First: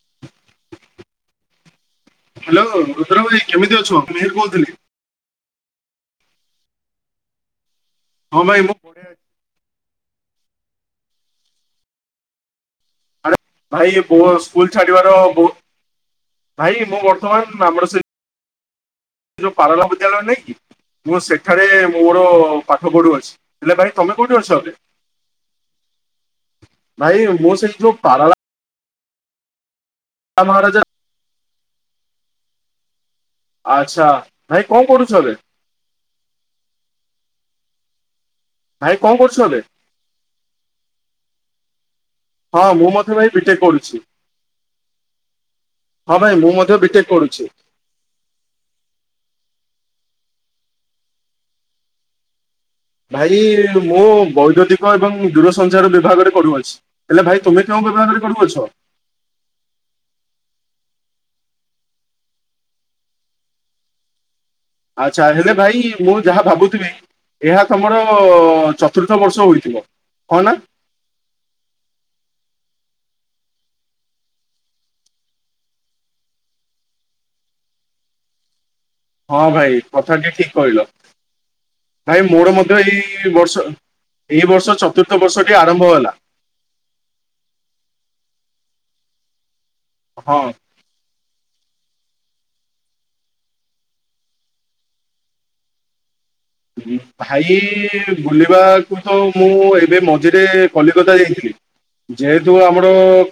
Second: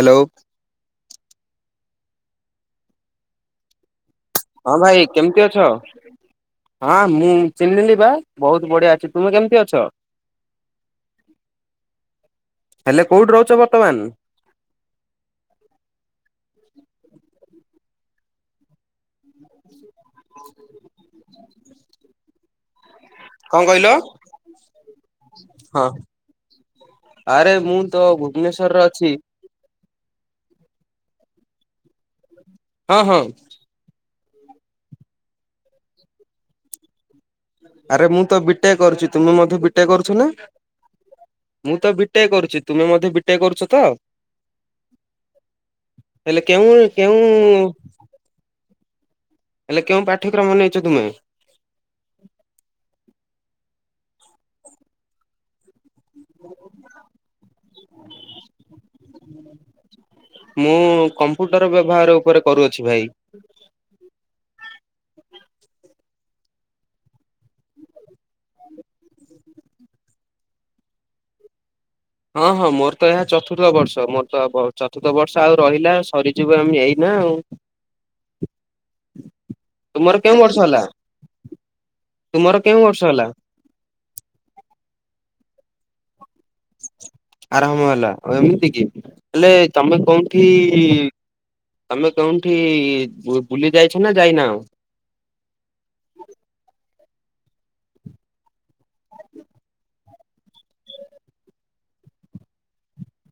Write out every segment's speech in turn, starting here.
Hello hello Rudra ଭାଇ କେମିତି ଅଛୁ ମୁଁ ମିହିର୍ କୋଉଥି ହଁ ଭାଇ କେମ୍ତି ଅଛ ହଁ ମୁଁ ଚିହ୍ନିଲି ପା ହଁ ଭାଇ ବୋହୁତ୍ ମୁଁ ବଢିଆ ଅଛି। ତୁମେ କେମ୍ତି ଅଛ? ହେଲେ କୋଉଠି ଆରେ ରହୁଛ ବର୍ତ୍ତମାନ? ଭାଇ ପୁଅ ସ୍କୁଲ୍ ଛାଡିବାର ବୁ ଭାଇ ମୁଁ ବର୍ତ୍ତମାନ୍ ଆମର ସେଇ ସେ ଯୋଉ ପାଳଗ୍ରାମ ବିଦ୍ୟାଳୟ ନାଇଁକି ମୁଁ ସେଠାରେ ମୋର ପାଠ ପଢ଼ୁ ଅଛି। କଣ ହେଲେ କହିଲ? ଭାଇ ତମେ କୋଉଠି ଅଛ? ହଁ ଭାଇ ଆରେ ମୋ ସେଇ ମୁଁ ଯୋଉ ତ ପାରଲା ଭୁବନେଶ୍ଵରରେ ଅଛି। ଆଉ ମହାରାଜା ହଁ ହଁ। ଆଚ୍ଛା। ଭାଇ କଣ କରୁଛ ଏବେ? ଆରେ ମୁଁ ତ ବିଟେକ୍ ଭାଇ କରୁଛି। କଣ ତୁମେ କରୁଛ ମଧ୍ୟ ଏବେ ବିଟେକ୍ କରୁଛ ନା? ମୁଁ ତ ବିଟେକ୍ କରୁଛି ହଁ ତୁମେ ମୁଁ ମଧ୍ୟ ଭାଇ ବିଟେକ୍ କରୁଛ ତ? କରୁଛି ହଁ ଭାଇ ହେଲେ ମୁଁ କେଉଁ ମଧ୍ୟ ଏ ବିଟେକ୍ କେଉଁ କରୁଛି ହେଲେ କେଉଁ ପାଠ୍ୟକ୍ରମ ନେଇଚ ତୁମେ? ଭାଇ ମୁଁ ବୈଦ୍ୟତିକ ଏବଂ ଦୂରସଞ୍ଚାର ବିଭାଗରେ କରୁଅଛି। ହେଲେ ଭାଇ ତୁମେ କେଉଁ ବିଭାଗରେ କରୁଅଛ? ମୁଁ କମ୍ପୁଟର ବ୍ୟବହାର ଉପରେ କରୁଅଛି ଭାଇ। [inaudible] ହୁଁ ଆଚ୍ଛା ହେଲେ ଭାଇ ମୁଁ ଯାହା ଭାବୁଥିବି। ଏହା ତମର ଚତୁର୍ଥ ବର୍ଷ ହୋଇଥିବ ହଁ ନା? ହଁ ହଁ ମୋର ତ ଏହା ଚତୁର୍ଥ ବର୍ଷ ମୋର ତ ପ ଚତୁର୍ଥ ବର୍ଷ ଆଉ ରହିଲା ସରିଯିବ ଆମ୍ ଏଇନା ଆଉ। [inaudible] ହ ହଁ ଭାଇ ତୁମର କଥା କେଉଁ ଟିକେ ବର୍ଷ ହେଲା? କହିଲ ଭାଇ ମୋର ତୁମର ମଧ୍ୟ କେଉଁ ବର୍ଷ ହେଲା ଏଇ ବର୍ଷ ଅ ଇଏ ବର୍ଷ ଚତୁର୍ଥ ବର୍ଷ ଟି ଆରମ୍ଭ ହେଲା। [inaudible] ଆରାମ ହେଲା ଅଏଁ ଏମ୍ହିତି କି ହେଲେ ତମେ ହଁ କୋଉଠି ଇ ତମେ କେଉଁଠି ବୁ ବୁଲି ଯାଇଛ ନା ଯାଇନା ଆଉ? ଉଁ ହୁଁ ପା ଭାଇ ବୁଲିବାକୁ ଥ ମୁଁ ଏବେ ମଝିରେ କଲିକତା ଯାଇଥିଲି। ଯେହେତୁ ଆମର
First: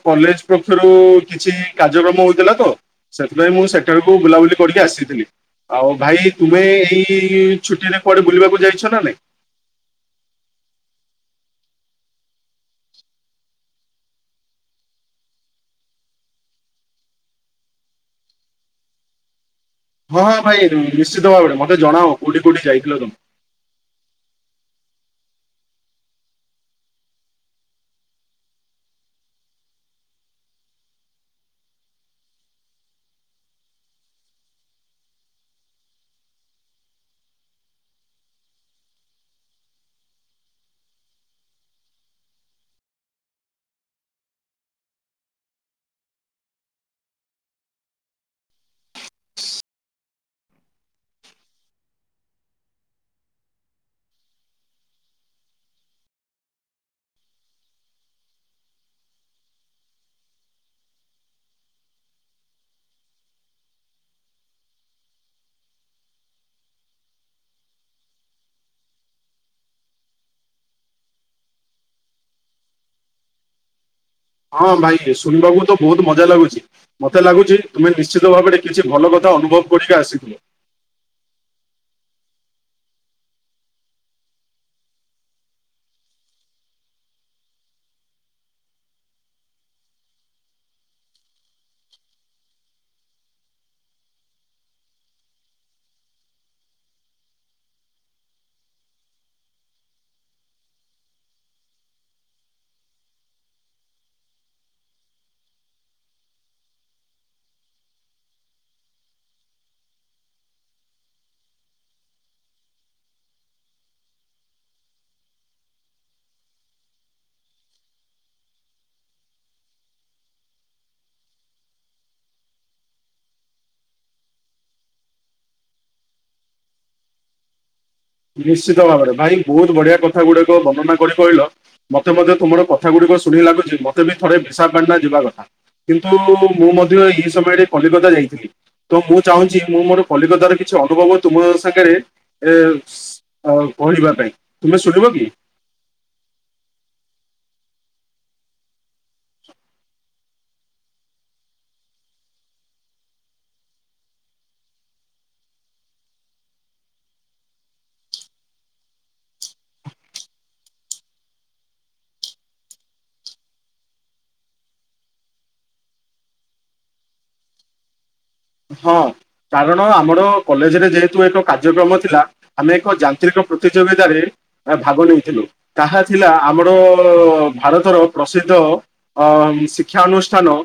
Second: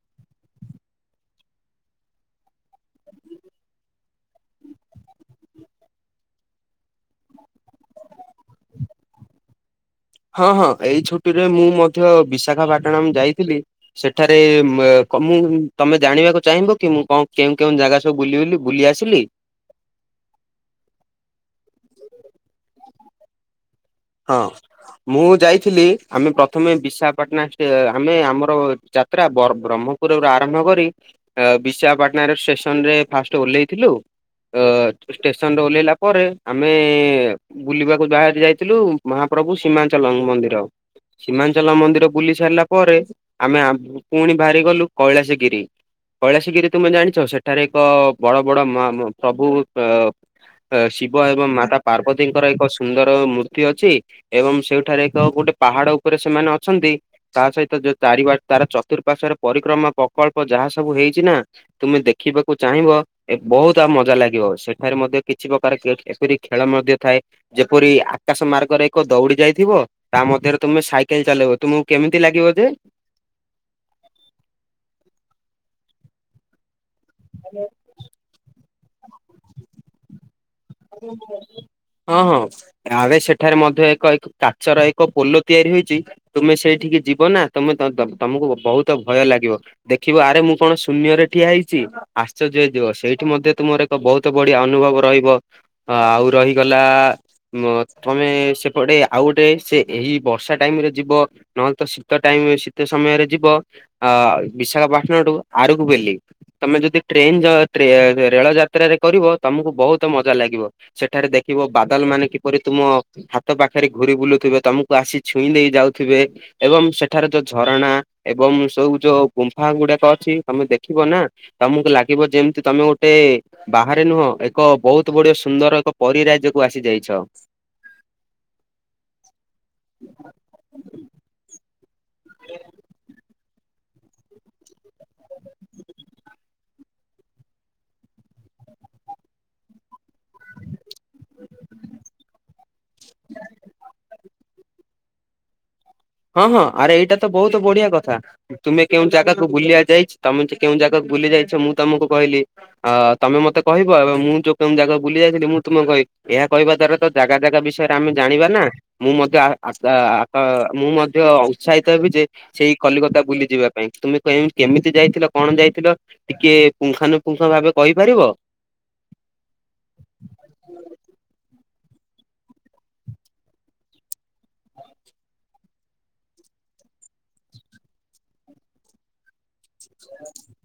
କଲେଜ୍ ପକ୍ଷରୁ କିଛି କାର୍ଯ୍ୟକ୍ରମ ହୋଇଥିଲା ତ। ସେଥିପାଇଁ ମୁଁ ସେଟାକୁ ବୁଲାବୁଲି କଡ଼ିକି ଆସିଥିଲି। ଆଉ ଭାଇ ତୁମେ ଏଇ ଛୁଟିରେ କୁଆଡେ ବୁଲିବାକୁ ଯାଇଛ ନା ନାଇଁ? ହଁ ହଁ ଏଇ ଛୁଟିରେ ମୁଁ ମଧ୍ୟ ବିଶାଖାପାଟଣାମି ଯାଇଥିଲି। ସେଠାରେ ମେଏ କମିନ୍ ତମେ ଜାଣିବାକୁ ଚାହିଁବ କି ମୁଁ କଅଁ କେଉଁ କେଉଁ ଜାଗାସ୍ ତ ବୁଲି ବୁଲି ବୁଲି ଆସିଲି। ହଁ ଭାଇ ଦୁଉଁ ନିଶ୍ଚିତ ଭାବରେ ମତେ ଜଣାଅଁ କୋଉଠି କୋଉଠି ଯାଇଥିଲ ତମେ। ହଁ। ମୁଁ ଯାଇଥିଲି ଆମେ ପ୍ରଥମେ ବିଶାପାଟ୍ନା ଷ୍ଟେ ଆମେ ଆମର ଯାତ୍ରା ବରମ୍ ବ୍ରହ୍ମ। ପୂରର୍ବରୁ ଆରମ୍ଭ କରି ଏଅ ବିଶିଆପାଟ୍ନାରେ ଷେସନ୍ରେ ଫାଷ୍ଟ ଓଲେଇଥିଲୁ। ଅ ଟେସ୍ନରେ ଓଲ୍ହିଲା ପରେ ଆମେ ବୁଲିବାକୁ ବାହାରି ଯାଇ ଥିଲୁ ମହାପ୍ରଭୁ ସୀମାଞ୍ଚଲ ମୁଁ ମନ୍ଦିର। ସୀମାନ୍ଞ୍ଚଲ ମନ୍ଦିର ବୁଲି ସାରିଲା ପରେ ଆମେ ଆମ୍ ପୁଣି ବାହାରି ଗଲୁ କୈଳାସ ଗିରି। କୈଳାସି ଗିରି ତୁମେ ଜାଣିଛ ସେଠାରେ ଏକ ବଡ଼ ବଡ଼ ମା ମ ଫ୍ରଭୁ। ୟେ ଶିବ ଏବଂ ମାତା ପାର୍ବତୀଙ୍କର ଏକ ସୁନ୍ଦର ମୂ ଠି ଅଛି ଏବଂ ସେଉଠାରେ ଏକ ଗୋଟେ ପାହାଡ଼ ଉପରେ ସେମାନେ ଅଛନ୍ତି। ତା ସହିତ ଯୋଉ ତାଡ଼ିବାର ତାର ଚତୁଃପାର୍ଶ୍ଵରେ ପରିକ୍ରମା ପକଳ୍ପ ଯାହା ସବୁ ହେଇଛି ନା। ତୁମେ ଦେଖିବାକୁ ଚାହିଁବ। ଏ ବହୁତ୍ ଆମ୍ ମଜା ଲାଗିବ ସେଠାରେ ମଧ୍ୟ କିଛି ପ୍ରକାର କେକ୍ ଏପିରି ଖେଳ ମଧ୍ୟ ଥାଏ। ଯେପରି ଆଖ୍ କାଶ ମାର୍ଗରେ ଏକ ଦୌଡ଼ି ଯାଇଥିବ ତା ମଧ୍ୟରେ ତମେ ସାଇକେଲ ଚଲେଇବ ତୁମକୁ କେମିତି ଲାଗିବ ଯେ ହଁ ଭାଇ ଶୁଣିବାକୁ ତ ବହୁତ୍ ମଜା ଲାଗୁଛି ମତେ ଲାଗୁଛି ତୁମେ ନିଶ୍ଚିତ ଭାବରେ କିଛି ଭଲ କଥା ଅନୁଭବ୍ କରିକି ଆସିଥିଲେ। [unintelligible] ହଁ ହଁ। ରାବେ ସେଠାରେ ମଧ୍ୟ ଏକ ଏକ୍ କାଚର ଏକ ପୋଲ ତିଆରି ହୋଇଛି ତୁମେ ସେଇଠିକି ଯିବ ନା ତମେ ତଁଦବ୍ ତମୁକୁ ବ ବହୁତ ଭୟ ଲାଗିବ। ଦେଖିବୁ ଆଡ଼େ ମୁଁ କଣ ଶୂନ୍ୟରେ ଠିଆ ହେଇଛି। ଆଶ୍ଚର୍ଯ୍ୟ ହେଇଯିବ ସେଇଠି ମଧ୍ୟ ତୁମର ଏକ ବହୁତ ବଢିଆ ଅନୁଭବ ରହିବ। ହଁ ଆଉ ରହିଗଲା ମଥମେ ସେପଟେ ଆଉ ଗୋଟେ ସେ ଏଇ ବର୍ଷା ଟାଇମ୍ ରେ ଯିବ ନହେଲେ ତ ଶୀତ ଟାଇମ୍ ଶୀତ ସମୟରେ ଯିବ ଅ ବିଶାଖା ପାଟଣାଠୁ ଆଡୁକୁ ବେଲି ତମେ ଯଦି ଟ୍ରେନ ସ ରେଳ ଯାତ୍ରାରେ କରିବ ତମକୁ ବହୁତ ମ ମଜା ଲାଗିବ ସେଠାରେ ଦେଖିବ ବାଦଲ ମାନେ କିପରି ତୁମ ହାତ ପାଖରେ ଘୁରି ବୁଲୁଥିବେ ତମକୁ ଆସି ଛୁଇଁ ଦେଇ ଯାଉଥିବେ ଏବଂ ସେଠାରେ ଯୋଉ ଝରଣା ଏବଂ ସୋଉ ଯୋଉ ଗୁମ୍ଫା ଗୁଡାକ ଅଛି ତମେ ଦେଖିବ ନା ତମକୁ ଲାଗିବ ଯେମିତି ତମେ ଗୋଟେ ବାହାରେ ନୁହଁ ଏକ ବହୁତ ଏତେ ବଡ ସୁନ୍ଦର ଏକ ପରିରାଇଜକୁୁ ଆସି ଯାଇଛ। ନିଶ୍ଚିତ ଭାବରେ ଭାଇ ବହୁତ ବଢିଆ କଥା ଗୁଡିକ ବର୍ଣ୍ଣନା କରି କହିଲ‌। ମତେ ମଧ୍ୟ ତୁମର କଥା ଗୁଡ଼ିକ ଶୁଣିି ଲାଗୁଛି‌ ମ ତେବେ ଥରେ ବିଶାଖପାଣ୍ଡା ଯିବା କଥା କିନ୍ତୁ ମୁଁ ମଧ୍ୟ ଏହି ସମୟରେ କଲିକତା ଯାଇଥିଲି। ତ ମୁଁ ଚାହୁଁଛି ମୁଁ ମୋର କଲିକତାର କିଛି ଅନୁଭବ ତୁମ ସାଙ୍ଗରେ ଏ ଏ କହିବା ପାଇଁ ତୁମେ ଶୁଣିବ କି? ହଁ ହଁ ଆରେ ଏଇଟା ତ ବହୁତ ବଢିଆ କଥା। ତୁମେ କେଉଁ ଜାଗାକୁ ବୁଲିବା ଯାଇଚ୍ଛି, ତମେ କେଉଁ ଜାଗାକୁ ବୁଲି ଯାଇଛ ମୁଁ ତମକୁ କହିଲି। ଆ ତମେ ମତେକହିବ ଏବଂ ମୁଁ ଯୋଉ କେଉଁ ଜାଗାକୁ ବୁଲି ଯାଇଥିଲି ମୁଁ ତୁମକୁ କହିବି। ଏହା କହିବା ଦ୍ଵାରା ତ ଜାଗା ଜାଗା ବିଷୟରେ ଆମେ ଜାଣିବା ନା ମୁଁ ମଧ୍ୟ ଆହା ଆହା ମୁଁ ମଧ୍ୟ ଉତ୍ସାହିତ ହେବି ଯେ ସେଇ କଲିକତା ବୁଲି ଯିବା ପାଇଁ ତୁମେ ତୁମେ କହିଲନି କେମିତି ଯାଇଥିଲ କଣ ଯାଇଥିଲ। ଟିକେ ପୁଙ୍ଖନୁପୁଙ୍ଖ ଭାବେ କହିପାରିବ। ହଁ କାରଣ ଆମର କଲେଜରେ ଯେହେତୁ ଏକ କାର୍ଯ୍ୟକ୍ରମ ଥିଲା। ଆମେ ଏକ ଯାନ୍ତ୍ରିକ ପ୍ରତିଯୋଗିତାରେ ଆମେ ଭାଗ ନେଇଥିଲୁ ତାହା ଥିଲା ଆମର ଭାରତର ପ୍ରସିଦ୍ଧ ଅ ଶିକ୍ଷା ଅନୁଷ୍ଠାନ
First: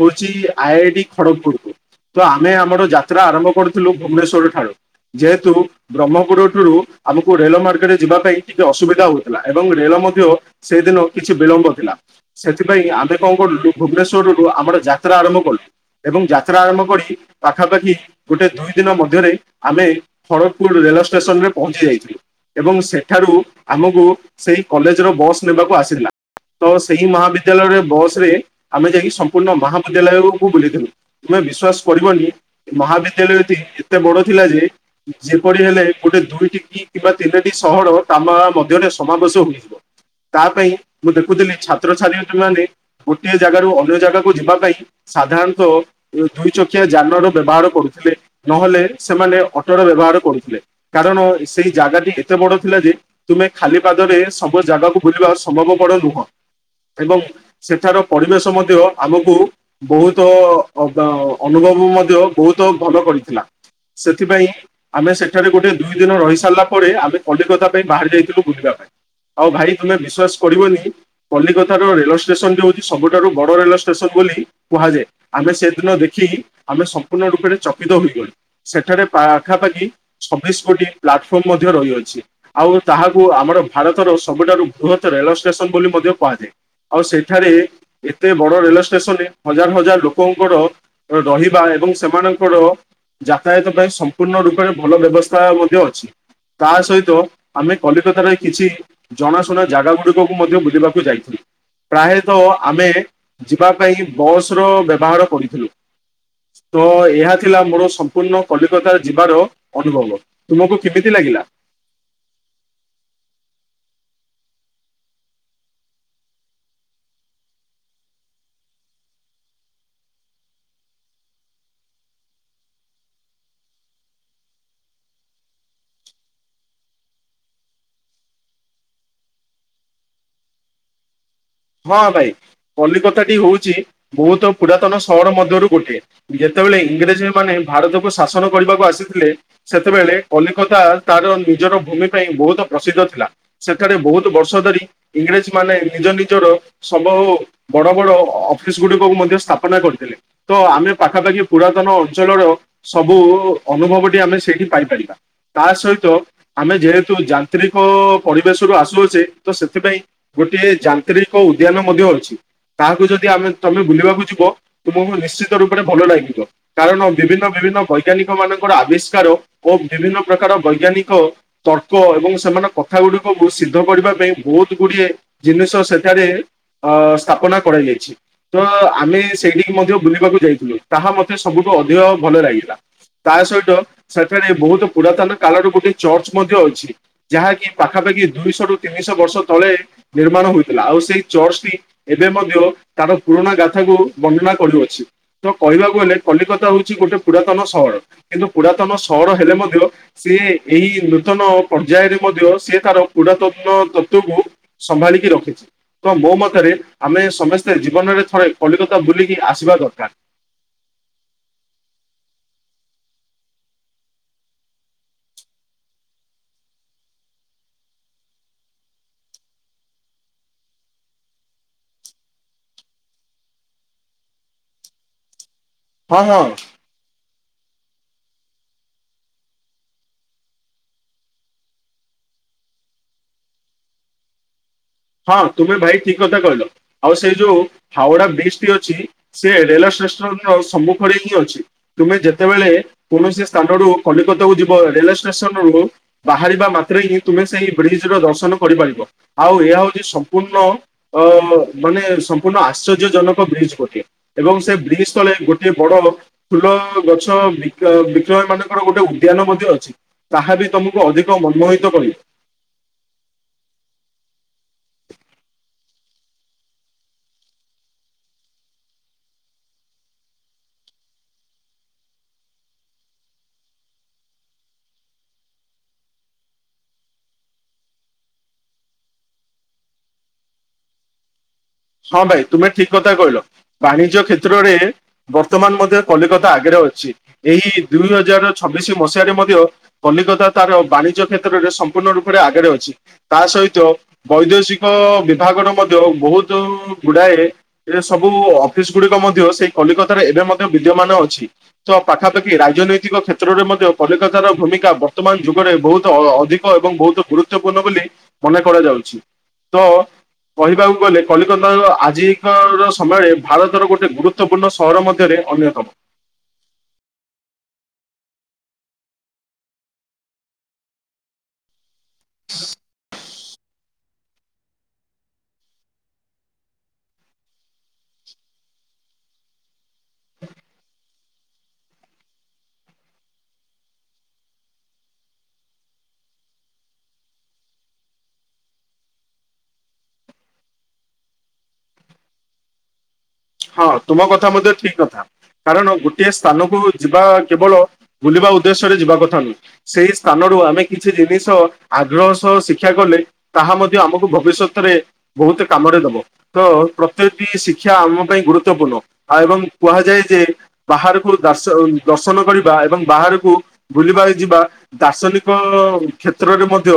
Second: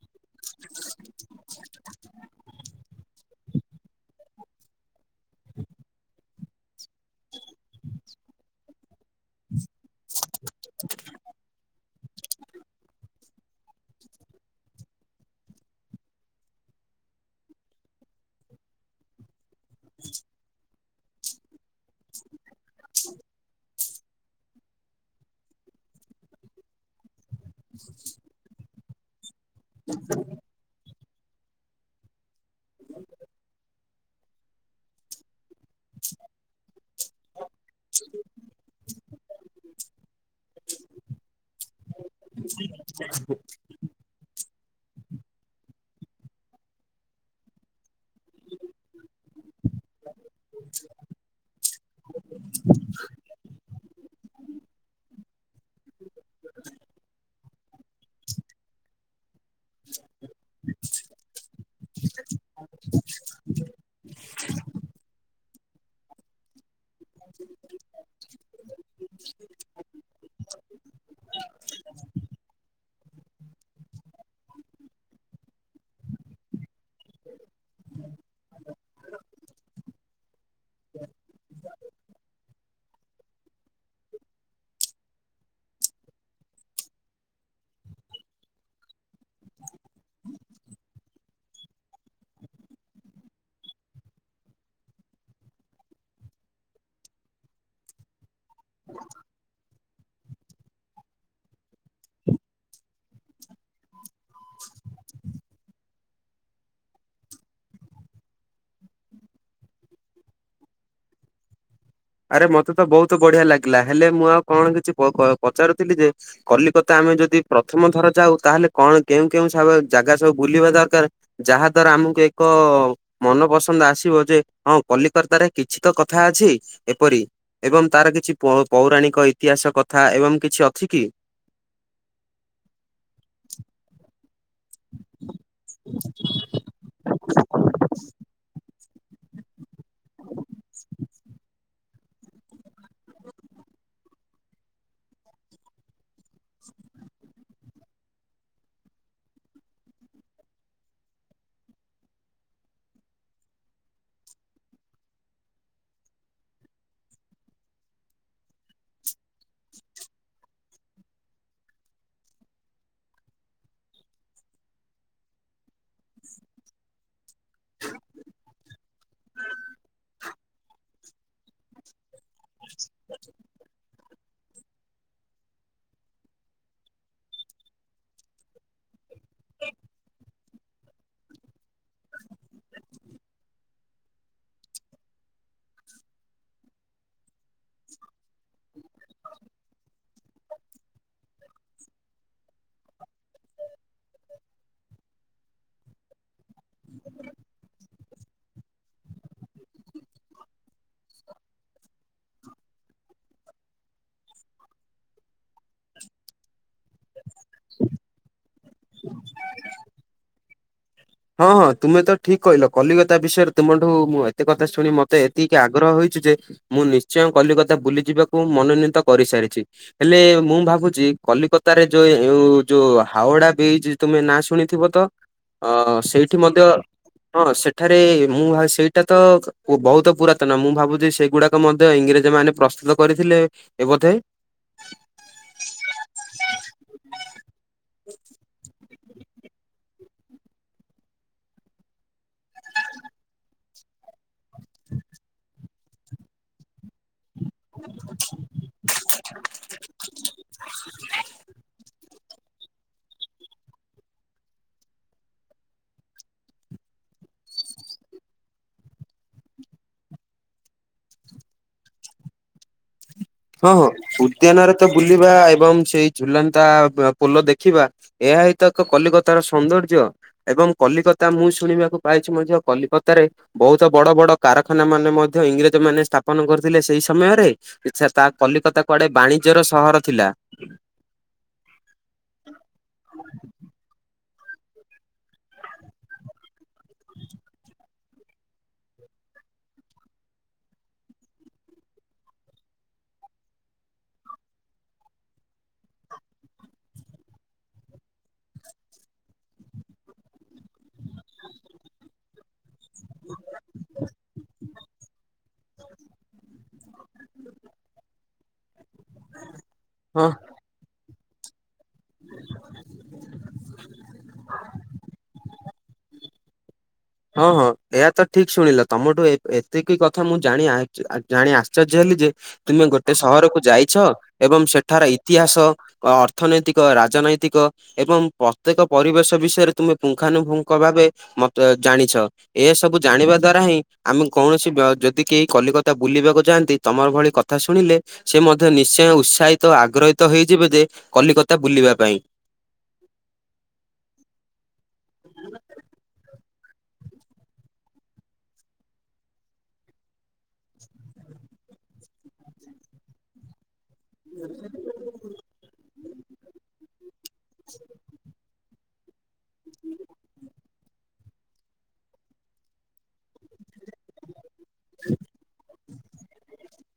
ହଉଛି ଆଇ ଆଇ ଟି ଖଡ଼ଗପୁରୁ। ତ ଆମେ ଆମର ଯାତ୍ରା ଆରମ୍ଭ କରୁଥିଲୁ ଭୁବନେଶ୍ଵର ଠାରୁ। ଯେହେତୁ ବ୍ରହ୍ମପୁର ଠୁରୁ ଆମକୁ ରେଳୱେ ମାର୍ଗ ରେ ଯିବା ପାଇଁ ଟିକେ ଅସୁବିଧା ହଏ। ଥିଲା ଏବଂ ରେଳ ମଧ୍ୟ ସେଇଦିନ କିଛି ବିଳମ୍ବ ଥିଲା। ସେଥିପାଇଁ ଆମେ କଣ କରିଲୁୁ ଭୁବନେଶ୍ୱରରୁୁ ଆମର ଯାତ୍ରା ଆରମ୍ଭ କଲୁ ଏବଂ ଯାତ୍ରା ଆରମ୍ଭ କରି ଇ ପାଖାପାଖି ଗୋଟେ ଦୁଇ ଦିନ ମଧ୍ୟରେ ଆମେ ଖଡଗପୁର ରେଳ ଷ୍ଟେସନ ରେ ପହଞ୍ଚି ଯାଇଥିଲୁ। ଏବଂ ସେଠାରୁ ଆମକୁ ସେଇ କଲେଜର ବସ୍ ନେବାକୁ ଆସିଲା। ତ ସେଇ ମହାବିଦ୍ୟାଳୟରେ ବସ ରେ ଆମେ ଯାଇକି ସମ୍ପୂର୍ଣ୍ଣ ମହାବିଦ୍ୟାଳୟକୁ ବୁଲିଥିଲୁ ତୁମେ ବିଶ୍ୱାସ କରିବନି ମହାବିଦ୍ୟାଳୟଟି ଏ ଏତେ ବଡ ଥିଲା ଯେ ଯେପରି ହେଲେ ଗୋଟେ ଦୁଇଟି କି କିମ୍ବା ତିନୋଟି ସହର ତାମଳା ମଧ୍ୟରେ ସମାବେଶ ହୋଇଯିବ। ତା ପାଇଁ ମୁଁ ଦେଖୁଥିଲି ଛାତ୍ରଛାତ୍ରୀ ମାନେ ଗୋଟିଏ ଜାଗାରୁ ଅନ୍ୟ ଜାଗାକୁ ଯିବା ପାଇଁ ସାଧାରଣତଃ ଯୋଉ ଦୁଇ ଚକିଆ ଯାନର ବ୍ୟବହାର କରୁଥିଲେ। ନହେଲେ ସେମାନେ ଅଟୋର ବ୍ୟବହାର କରୁଥିଲେ କାରଣ ସେଇ ଜାଗାଟି ଏତେ ବଡ଼ ଥିଲା ଯେ ତୁମେ ଖାଲି ପାଦରେ ସବୁ ଜାଗାକୁ ବୁଲିବା ସମ୍ଭବ ପଡ ନୁହଁ। ଏବଂ ସେଠାର ପରିବେଶ ମଧ୍ୟ ଆମକୁ ବହୁତ ଅବାହ ଅନୁଭବ ମଧ୍ୟ ବହୁତ ଭଲ କରିଥିଲା ସେଥିପାଇଁ ଆମେ ସେଠାରେ ଗୋଟେ ଦୁଇ ଦିନ ରହି ସାରିଲା ପରେ ଆମେ କଲିକତା ପାଇଁ ବାହାରି ଯାଇଥିଲୁ ବୁଲିବା ପାଇଁ। ଆଉ ଭାଇ ତୁମେ ବିଶ୍ଵାସ କରିବନି କଲିକତାର ରେଳ ଷ୍ଟେସନ ଯୋଉ ସବୁଠାରୁ ବଡ ରେଲୱେଷ୍ଟେସନ ବୋଲି କୁହାଯାଏ। ଆମେ ସେଇଦିନ ବି ଚି ଆମେ ସମ୍ପୂର୍ଣ୍ଣ ରୂପରେ ଚକିତ ହୋଇଗଲୁ। ସେଠାରେ ପାଖାପାଖି ଛବିଶ ଗୋଟି ପ୍ଲାଟଫର୍ମ ମଧ୍ୟ ରହିଅଛି। ଆଉ ତାହାକୁ ଆମର ଭାରତର ସବୁଠାରୁ ବୃହତ ରେଳ ଷ୍ଟେସନ ବୋଲି ମଧ୍ୟ କୁହାଯାଏ। ଆଉ ସେଠାରେ ଏତେ ବଡ଼ ରେଲୱେ ଷ୍ଟେସନ ଏ ହଜାର ହଜାର ଲୋକଙ୍କର ରହିବା ଏବଂ ସେମାନଙ୍କର ଯାତାୟାତ ପାଇଁ ସମ୍ପୂର୍ଣ୍ଣ ରୂପରେ ଭଲ ବ୍ୟବସ୍ଥା ମଧ୍ୟ ଅଛି। ତା ସହିତ ଆମେ କଲିକତାରେ କିଛି ଜଣାଶୁଣା ଜାଗା ଗୁଡିକକୁ ମଧ୍ୟ ବୁଲିବାକୁ ଯାଇଥିଲୁ। ପ୍ରାୟତଃ ଆମେ ଯିବା ପାଇଁ ବସର ବ୍ୟବହାର କରିଥିଲୁ। ତ ଏହା ଥିଲା ମୋର ସମ୍ପୂର୍ଣ୍ଣ କଲିକତା ଯିବାର ଅନୁଭବ। ତୁମକୁ କେମିତି ଲାଗିଲା? ଆରେ ମତେ ତ ବହୁତ ବଢିଆ ଲାଗିଲା ହେଲେ ମୁଁ ଆଉ କଣ କିଛି ପ ପଚାରୁଥିଲି ଯେ କଲିକତା ଆମେ ଯଦି ପ୍ରଥମ ଥର ଯାଉ ତାହେଲେ କଣ କେଉଁ କେଉଁ ସ ଜାଗା ସବୁ ବୁଲିବା ଦରକାରେ? ଯାହା ଦ୍ୱାରା ଆମକୁ ଏକ ମନ ପସନ୍ଦ ଆସିବ ଯେ ହଁ କଲିକତାରେ କିଛି ତ କଥା ଅଛି। ଏପରି ଏବଂ ତାର କିଛି ପ ପୌରାଣିକ ଇତିହାସ କଥା ଏବଂ କିଛି ଅଛି କି? ହଁ ଭାଇ କଲିକତା ଟି ହଉଛି ବହୁତ ପୁରାତନ ସହର ମଧ୍ୟରୁ ଗୋଟିଏ। ଯେତେବେଳେ ଇଂରେଜ ମାନେ ଭାରତକୁ ଶାସନ କରିବାକୁ ଆସିି ଥିଲେ। ସେତେବେଳେ କଲିକତା ତାର ନିଜର ଭୂମି ପାଇଁ ବହୁତ ପ୍ରସିଦ୍ଧ ଥିଲା ସେଠାରେ ବହୁତୁ ବର୍ଷ ଧରି ଇଂରେଜ ମାନେ ନିଜ ନି ନିଜର ସମ୍ଭ ଓ ବଡ଼ ବଡ଼ ଅଫିସ ଗୁଡିକକୁ ମଧ୍ୟ ସ୍ଥାପନା କରିଥିଲେ। ତ ଆମେ ପାଖାପାଖି ପୁରାତନ ଅଞ୍ଚଳର ସବୁ ଅନୁଭବଟି ଆମେ ସେଇଠି ପାଇପାରିବା। ତା ସହିତ ଆମେ ଯେହେତୁ ଯାନ୍ତ୍ରିକ ପରିବେଶରୁୁ ଆସୁଅଛେ ତ ସେଥିପାଇଁ ଗୋଟିଏ ଯାନ୍ତ୍ରିକ ଉଦ୍ୟାନ ମଧ୍ୟ ଅଛି। ତାହାକୁ ଯଦି ଆମେ ତମେ ବୁଲିବାକୁ ଯିବ ତୁମକୁ ନିଶ୍ଚିତ ରୂପରେ ଭଲ ଲାଗିବ। କାରଣ ବିଭିନ୍ନ ବିଭିନ୍ନ ବୈଜ୍ଞାନିକ ମାନଙ୍କର ଆବିଷ୍କାର ଓ ବିଭିନ୍ନ ପ୍ରକାର ବୈଜ୍ଞାନିକ ତର୍କ ଏବଂ ସେମାନଙ୍କ କଥା ଗୁଡିକକୁ ସିଦ୍ଧ କରିବା ପାଇଁ ବହୁତ ଗୁଡିଏ ଜିନିଷ ସେ ଠାରେ ଅ ସ୍ଥାପନା କରାଯାଇଛି। ତ ଆମେ ସେଇଠିକି ମଧ୍ୟ ବୁଲିବାକୁ ଯାଇଥିଲୁ ତାହା ମତେ ସବୁଠୁ ଅଧିକ ଭଲ ଲାଗିଲା। ତା ସହିତ ସେଠାରେ ବହୁତ ପୁରାତନ କାଳର ଗୋଟେ ଚର୍ଚ୍ଚ ମଧ୍ୟ ଅଛି। ଯାହାକି ପାଖାପାଖି ଦୁଇଶହ ରୁ ତିନିଶହ ବର୍ଷ ତଳେ ନିର୍ମାଣ ହୋଇ ଥିଲା। ଆଉ ସେଇ ଚର୍ଚ୍ଚଟି ଏବେ ମଧ୍ୟ ତାର ପୁରୁଣା ଗାଥାକୁ ବର୍ଣ୍ଣନା କରୁଅଛି। ତ କହିବାକୁ ଗଲେ କଲିକତା ହଉଛି ଗୋଟେ ପୁରାତନ ସହର କିନ୍ତୁ ପୁରାତନ ସହର ହେଲେ ମଧ୍ୟ ସିଏ ଏଇ ନୂତନ ପର୍ଯ୍ୟାୟରେ ମଧ୍ୟ ସିଏ ତାର ଉଡ଼ାତତ୍ଵ ତତ୍ଵକୁ ସମ୍ଭାଳିକି ରଖେ। ତ ମୋ ମତରେ ଆମେ ସମସ୍ତେ ଜୀବନରେ ଥରେ କଲିକତା ବୁଲିକି ଆସିବା ଦରକାର। ହଁ ହଁ ତୁମେ ତ ଠିକ କହିଲ କଲିକତା ବିଷୟରେ ତୁମଠୁ ମୁଁ ଏତେ କଥା ଶୁଣି ମତେ ଏତିକି ଆଗ୍ରହ ହୋଇଛି ଯେ ମୁଁ ନିଶ୍ଚୟ କଲିକତା ବୁଲି ଯିବାକୁ ମନୋନୀତ କରିସାରିଛି। ହେଲେ ମୁଁ ଭାବୁଛି କଲିକତାରେ ଯୋଉ ଯୋଉ ହାଓଡା ବ୍ରିଜ ତୁମେ ନାଁ ଶୁଣିଥିବ ତ? ହଁ ସେଇଠି ମଧ୍ୟ ହଁ ସେଠାରେ ମୁଁ ସେଇଟା ତ ବହୁତ ପୁରାତନ, ମୁଁ ଭାବୁଛି ସେଗୁଡାକ ମଧ୍ୟ ଇଂରେଜ ମାନେ ପ୍ରସ୍ତୁତ କରିଥିଲେ ଏ ବୋଧେ। ହଁ ତୁମେ ଭାଇ ଠିକ କଥା କହିଲ। ଆଉ ସେଇ ଯୋଉ ହାଓଡା ବ୍ରିଜ ଟି ଅଛି ସେ ରେଲ ଷ୍ଟେସନ୍ ସମ୍ମୁଖରେ ହିଁ ଅଛି। ତୁମେ ଯେତେବେଳେ କୌଣସି ସ୍ଥାନ ରୁ କଲିକତାକୁୁ ଯିବ ରେଳ ଷ୍ଟେସନ ରୁ ବାହାରିବା ମାତ୍ରେ ହିଁ ତୁମେ ସେଇ ବ୍ରିଜ୍ ର ଦର୍ଶନ କରିପାରିବ। ଆଉ ଏହା ହୋଉଛି ସମ୍ପୂର୍ଣ୍ଣ ଅ ମାନେ ସମ୍ପୂର୍ଣ୍ଣ ଆଶ୍ଚର୍ଯ୍ୟ ଜନକ ବ୍ରିଜ୍ ଗୋଟେ। ଏବଂ ସେ ବ୍ରିଜ୍ ତଳେ ଗୋଟେ ବଡ। ଫୁଲ ଗଛ ବିକ୍ରୟ, ବିକ୍ରୟ ମାନଙ୍କର ଗୋଟେ ଉଦ୍ୟାନ ମଧ୍ୟ ଅଛି। ତାହା ବି ତମକୁ ଅଧିକ ମନମୋହିତ କରିବେ। ହଁ ହଁ ଉଦ୍ୟାନରେ ତ ବୁଲିବା ଏବଂ ସେଇ ଝୁଲନ୍ତା ପୋଲ ଦେଖିବା। ଏହା ହିତ ଏକ କଲିକତାର ସୌନ୍ଦର୍ଯ୍ୟ। ଏବଂ କଲିକତା ମୁଁ ଶୁଣିବାକୁ ପାଇଛି ମଧ୍ୟ କଲିକତାରେ ବୋହୁତ ବଡ ବଡ କାରଖାନା ମାନେ ମଧ୍ୟ ଇଂରେଜ ମାନେ ସ୍ଥାପନ କରିଥିଲେ ସେଇ ସମୟରେ ତା କଲିକତା କୁଆଡେ ବାଣିଜ୍ୟର ସହର ଥିଲା। ହଁ ଭାଇ ତୁମେ ଠିକ୍ କଥା କହିଲ, ବାଣିଜ୍ୟ କ୍ଷେତ୍ରରେ ବର୍ତ୍ତମାନ୍ ମଧ୍ୟ କଲିକତା ଆଗରେ ଅଛି, ଏହି ଦୁଇ ହଜାର ଛବିଶି ମସିହାରେ ମଧ୍ୟ। କଲିକତା ତାର ବାଣି। ଜ୍ୟ କ୍ଷେତ୍ରରେ ସମ୍ପୂର୍ଣ୍ଣ ରୂପରେ ଆଗରେ ଅଛି ତା ସହିତ ବୈଦେଶିକ ବିଭାଗର ମଧ୍ୟ ବୋହୁତ ଗୁଡାଏ ଏ ସବୁ ଅଫିସ୍ ଗୁଡିକ ମଧ୍ୟ ସେଇ କଲିକତାରେ ଏବେ ମଧ୍ୟ ବିଦ୍ୟମାନ ଅଛି। ତ ପାଖାପାଖି ରାଜନୈତିକ କ୍ଷେତ୍ରରେ ମଧ୍ୟ କଲିକାତାର ଭୂମିକା ବ ବର୍ତ୍ତମାନ ଯୁଗରେ ବୋହୁତ୍ ଅ-ଅଧିକ ଏବଂ ବୋହୁତ୍ ଗୁରୁତ୍ୱପୂର୍ଣ୍ଣ ବୋଲି ମନେ କରାଯାଉଛି। ତ ହଁ କହିବାକୁ ଗଲେ କଲିକତାର ଆଜିକର ସମୟରେ ଭାରତର ଗୋଟିଏ ଗୁରୁତ୍ୱପୂର୍ଣ୍ଣ ସହର ମଧ୍ୟରେ ଅନ୍ୟତମ। ହଁ -ହଁ ଏହା ତ ଠିକ୍ ଶୁଣିଲ, ତମଠୁ ଏତିକି କଥା ମୁଁ ଜାଣି-ଆ- ଜାଣି ଆଶ୍ଚର୍ଯ୍ୟ ହେଲି ଯେ ତୁମେ ଗୋଟେ ସହରକୁୁ ଯାଇଛ ଏବଂ ସେଠାର ଇତିହାସ। ଅର୍ଥନୈତିକ ରାଜନୈତିକ ଏବଂ ପ୍ରତ୍ୟେକ ପରିବେଶ ବିଷୟରେ ତୁମେ ପୁଙ୍ଗାନୁପୁଙ୍ଗ୍ ଭାବେ ମତ ଜାଣିଛ। ଏସବୁ ଜାଣିବା ଦ୍ଵାରା ହିଁ ଆମେ କୌଣସି ଯଦି କେହି କଲିକତା ବୁଲିବାକୁ ଯାଆନ୍ତି। ତମର ଭଳି କଥା ଶୁଣିଲେ ସେ ମଧ୍ୟ। ନିଶ୍ଚୟ ଉତ୍ସାହିତ ଆଗ୍ରହିତ ହେଇଯିବେ ଯେ କଲିକତା ବୁଲିବା ପାଇଁ। ହଁ ତୁମ କଥା ମଧ୍ୟ ଠିକ୍ କଥା। କାରଣ ଗୋଟିଏ ସ୍ଥାନକୁ ଯିବା କେବଳ ବୁଲିବା ଉଦ୍ଦେଶ୍ୟରେ ଯିବା କଥା ନୁହେଁ। ସେଇ ସ୍ଥାନରୁୁ ଆମେ କିଛି ଜିନିଷ ଆଗ୍ରହ ସହ ଶିକ୍ଷା କଲେ ତାହା ମଧ୍ୟ ଆମକୁ ଭବିଷ୍ୟତରେ ବୋହୁତୁ କାମରେ ଦବ ତ ପ୍ରତ୍ୟଟି ଶିକ୍ଷା ଆମ ଗୁରୁତ୍ୱପୂର୍ଣ୍ଣ ଏବଂ କୁହାଯାଏ ଯେ ବାହାରକୁ ଦାଶ ଦର୍ଶନ କରିବା ଏବଂ ବାହାରକୁ ବୁଲିବା ଯିବା। ଦାର୍ଶନିକ କ୍ଷେତ୍ରରେ ମଧ୍ୟ।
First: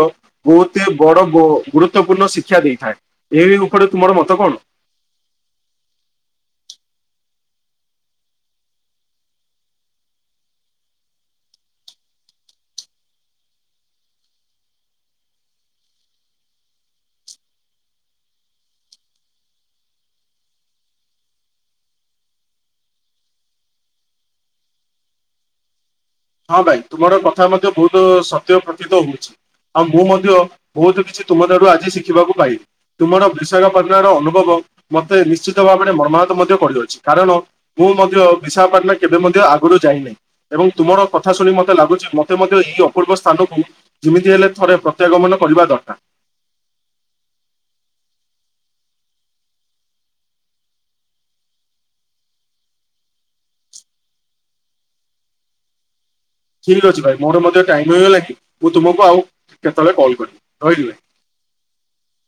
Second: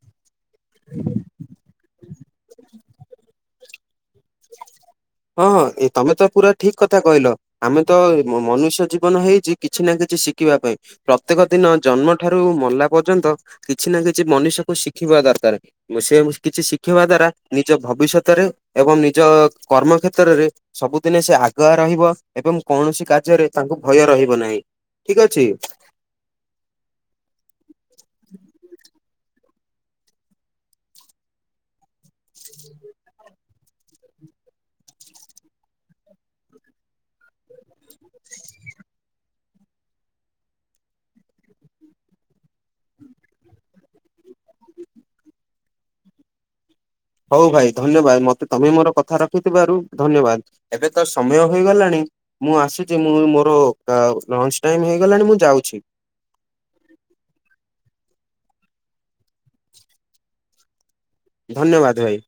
ବହୁତେ ବଡ ଗୋ-ଗୁରୁତପୂର୍ଣ୍ଣ ଶିକ୍ଷା ଦେଇଥାଏ। ଏହି ଉପରେ ତୁମର ମତ କଣ? ହଁ ହଁ ଏ ତମେ ତ ପୁରା ଠିକ୍ କଥା କହିଲ। ଆମେ ତ ମନୁଷ୍ୟ ଜୀବନ ହେଇଛି କିଛି ନା କିଛି ଶିଖିବା ପାଇଁ। ପ୍ରତ୍ୟେକ ଦିନ ଜନ୍ମ ଠାରୁ ମଲା ପର୍ଯ୍ୟନ୍ତ କିଛି ନା କିଛି ମନୁଷକୁ ଶିଖିବା ଦରକାର୍ ରେ। ସେ କିଛି ଶିଖିବା ଦ୍ଵାରା ନିଜ ଭବିଷ୍ୟତରେ ଏବଂ ନିଜ କର୍ମ କ୍ଷେତ୍ରରରେ ସବୁଦିନେ ସେ ଆଗୁଆ ରହିବ ଏବଂ କୌଣସି କାର୍ଯ୍ୟରେ ତାଙ୍କୁ ଭୟ ରହିବ ନାହିଁ। ଠିକ୍ ଅଛି। ହଁ ଭାଇ ତୁମର କଥା ମଧ୍ୟ ବୋହୁତୁ ସତ୍ୟ ପ୍ରତୀତ ହୋଉଛି। ଆଉ ମୁଁ ମଧ୍ୟ ବୋହୁତୁ କିଛି ତୁମ ଠାରୁ ଆଜି ଶିଖିବାକୁ ପାଇଲି। ତୁମର ବିଶାଖପାଟଣ ର ଅନୁଭବ ମୋତେ ନିଶ୍ଚିତ ଭାବରେ ମର୍ମାହତ ମଧ୍ୟ କରିଦୋଉଛି କାରଣ ମୁଁ ମଧ୍ୟ ବିଶାଖାପାଟଣା କେବେ ମଧ୍ୟ ଆଗରୁ ଯାଇନାହିଁ। ଏବଂ ତୁମର କଥା ଶୁଣି ମୋତେ ଲାଗୁଛି ମୋତେ ମଧ୍ୟ ଏହି ଅପୂର୍ବ ସ୍ଥାନକୁ ଯେମିତି ହେଲେ ଥରେ ପ୍ରତ୍ୟାଗମନ କରିବା ଦରକାର। ହଉ ଭାଇ ଧନ୍ୟବାଦ ମତେ ତମେ ମୋର କଥା ରଖିଥିବାରୁ ଧନ୍ୟବାଦ। ଏବେ ତ ସମୟ ହେଇଗଲାଣି। ମୁଁ ଆସୁଛି ମୁଁ ମୋର ଲଞ୍ଚ ଟାଇମ ହେଇଗଲାଣି ମୁଁ ଯାଉଛି। ଠିକ୍ ଅଛି ଭାଇ ମୋର ମଧ୍ୟ ଟାଇମ ହେଇଗଲା କି ମୁଁ ତୁମକୁ ଆଉ କେତେବେଳେ କଲ୍ କରିବି ରହିଲି ଭାଇ। ଧନ୍ୟବାଦ ଭାଇ।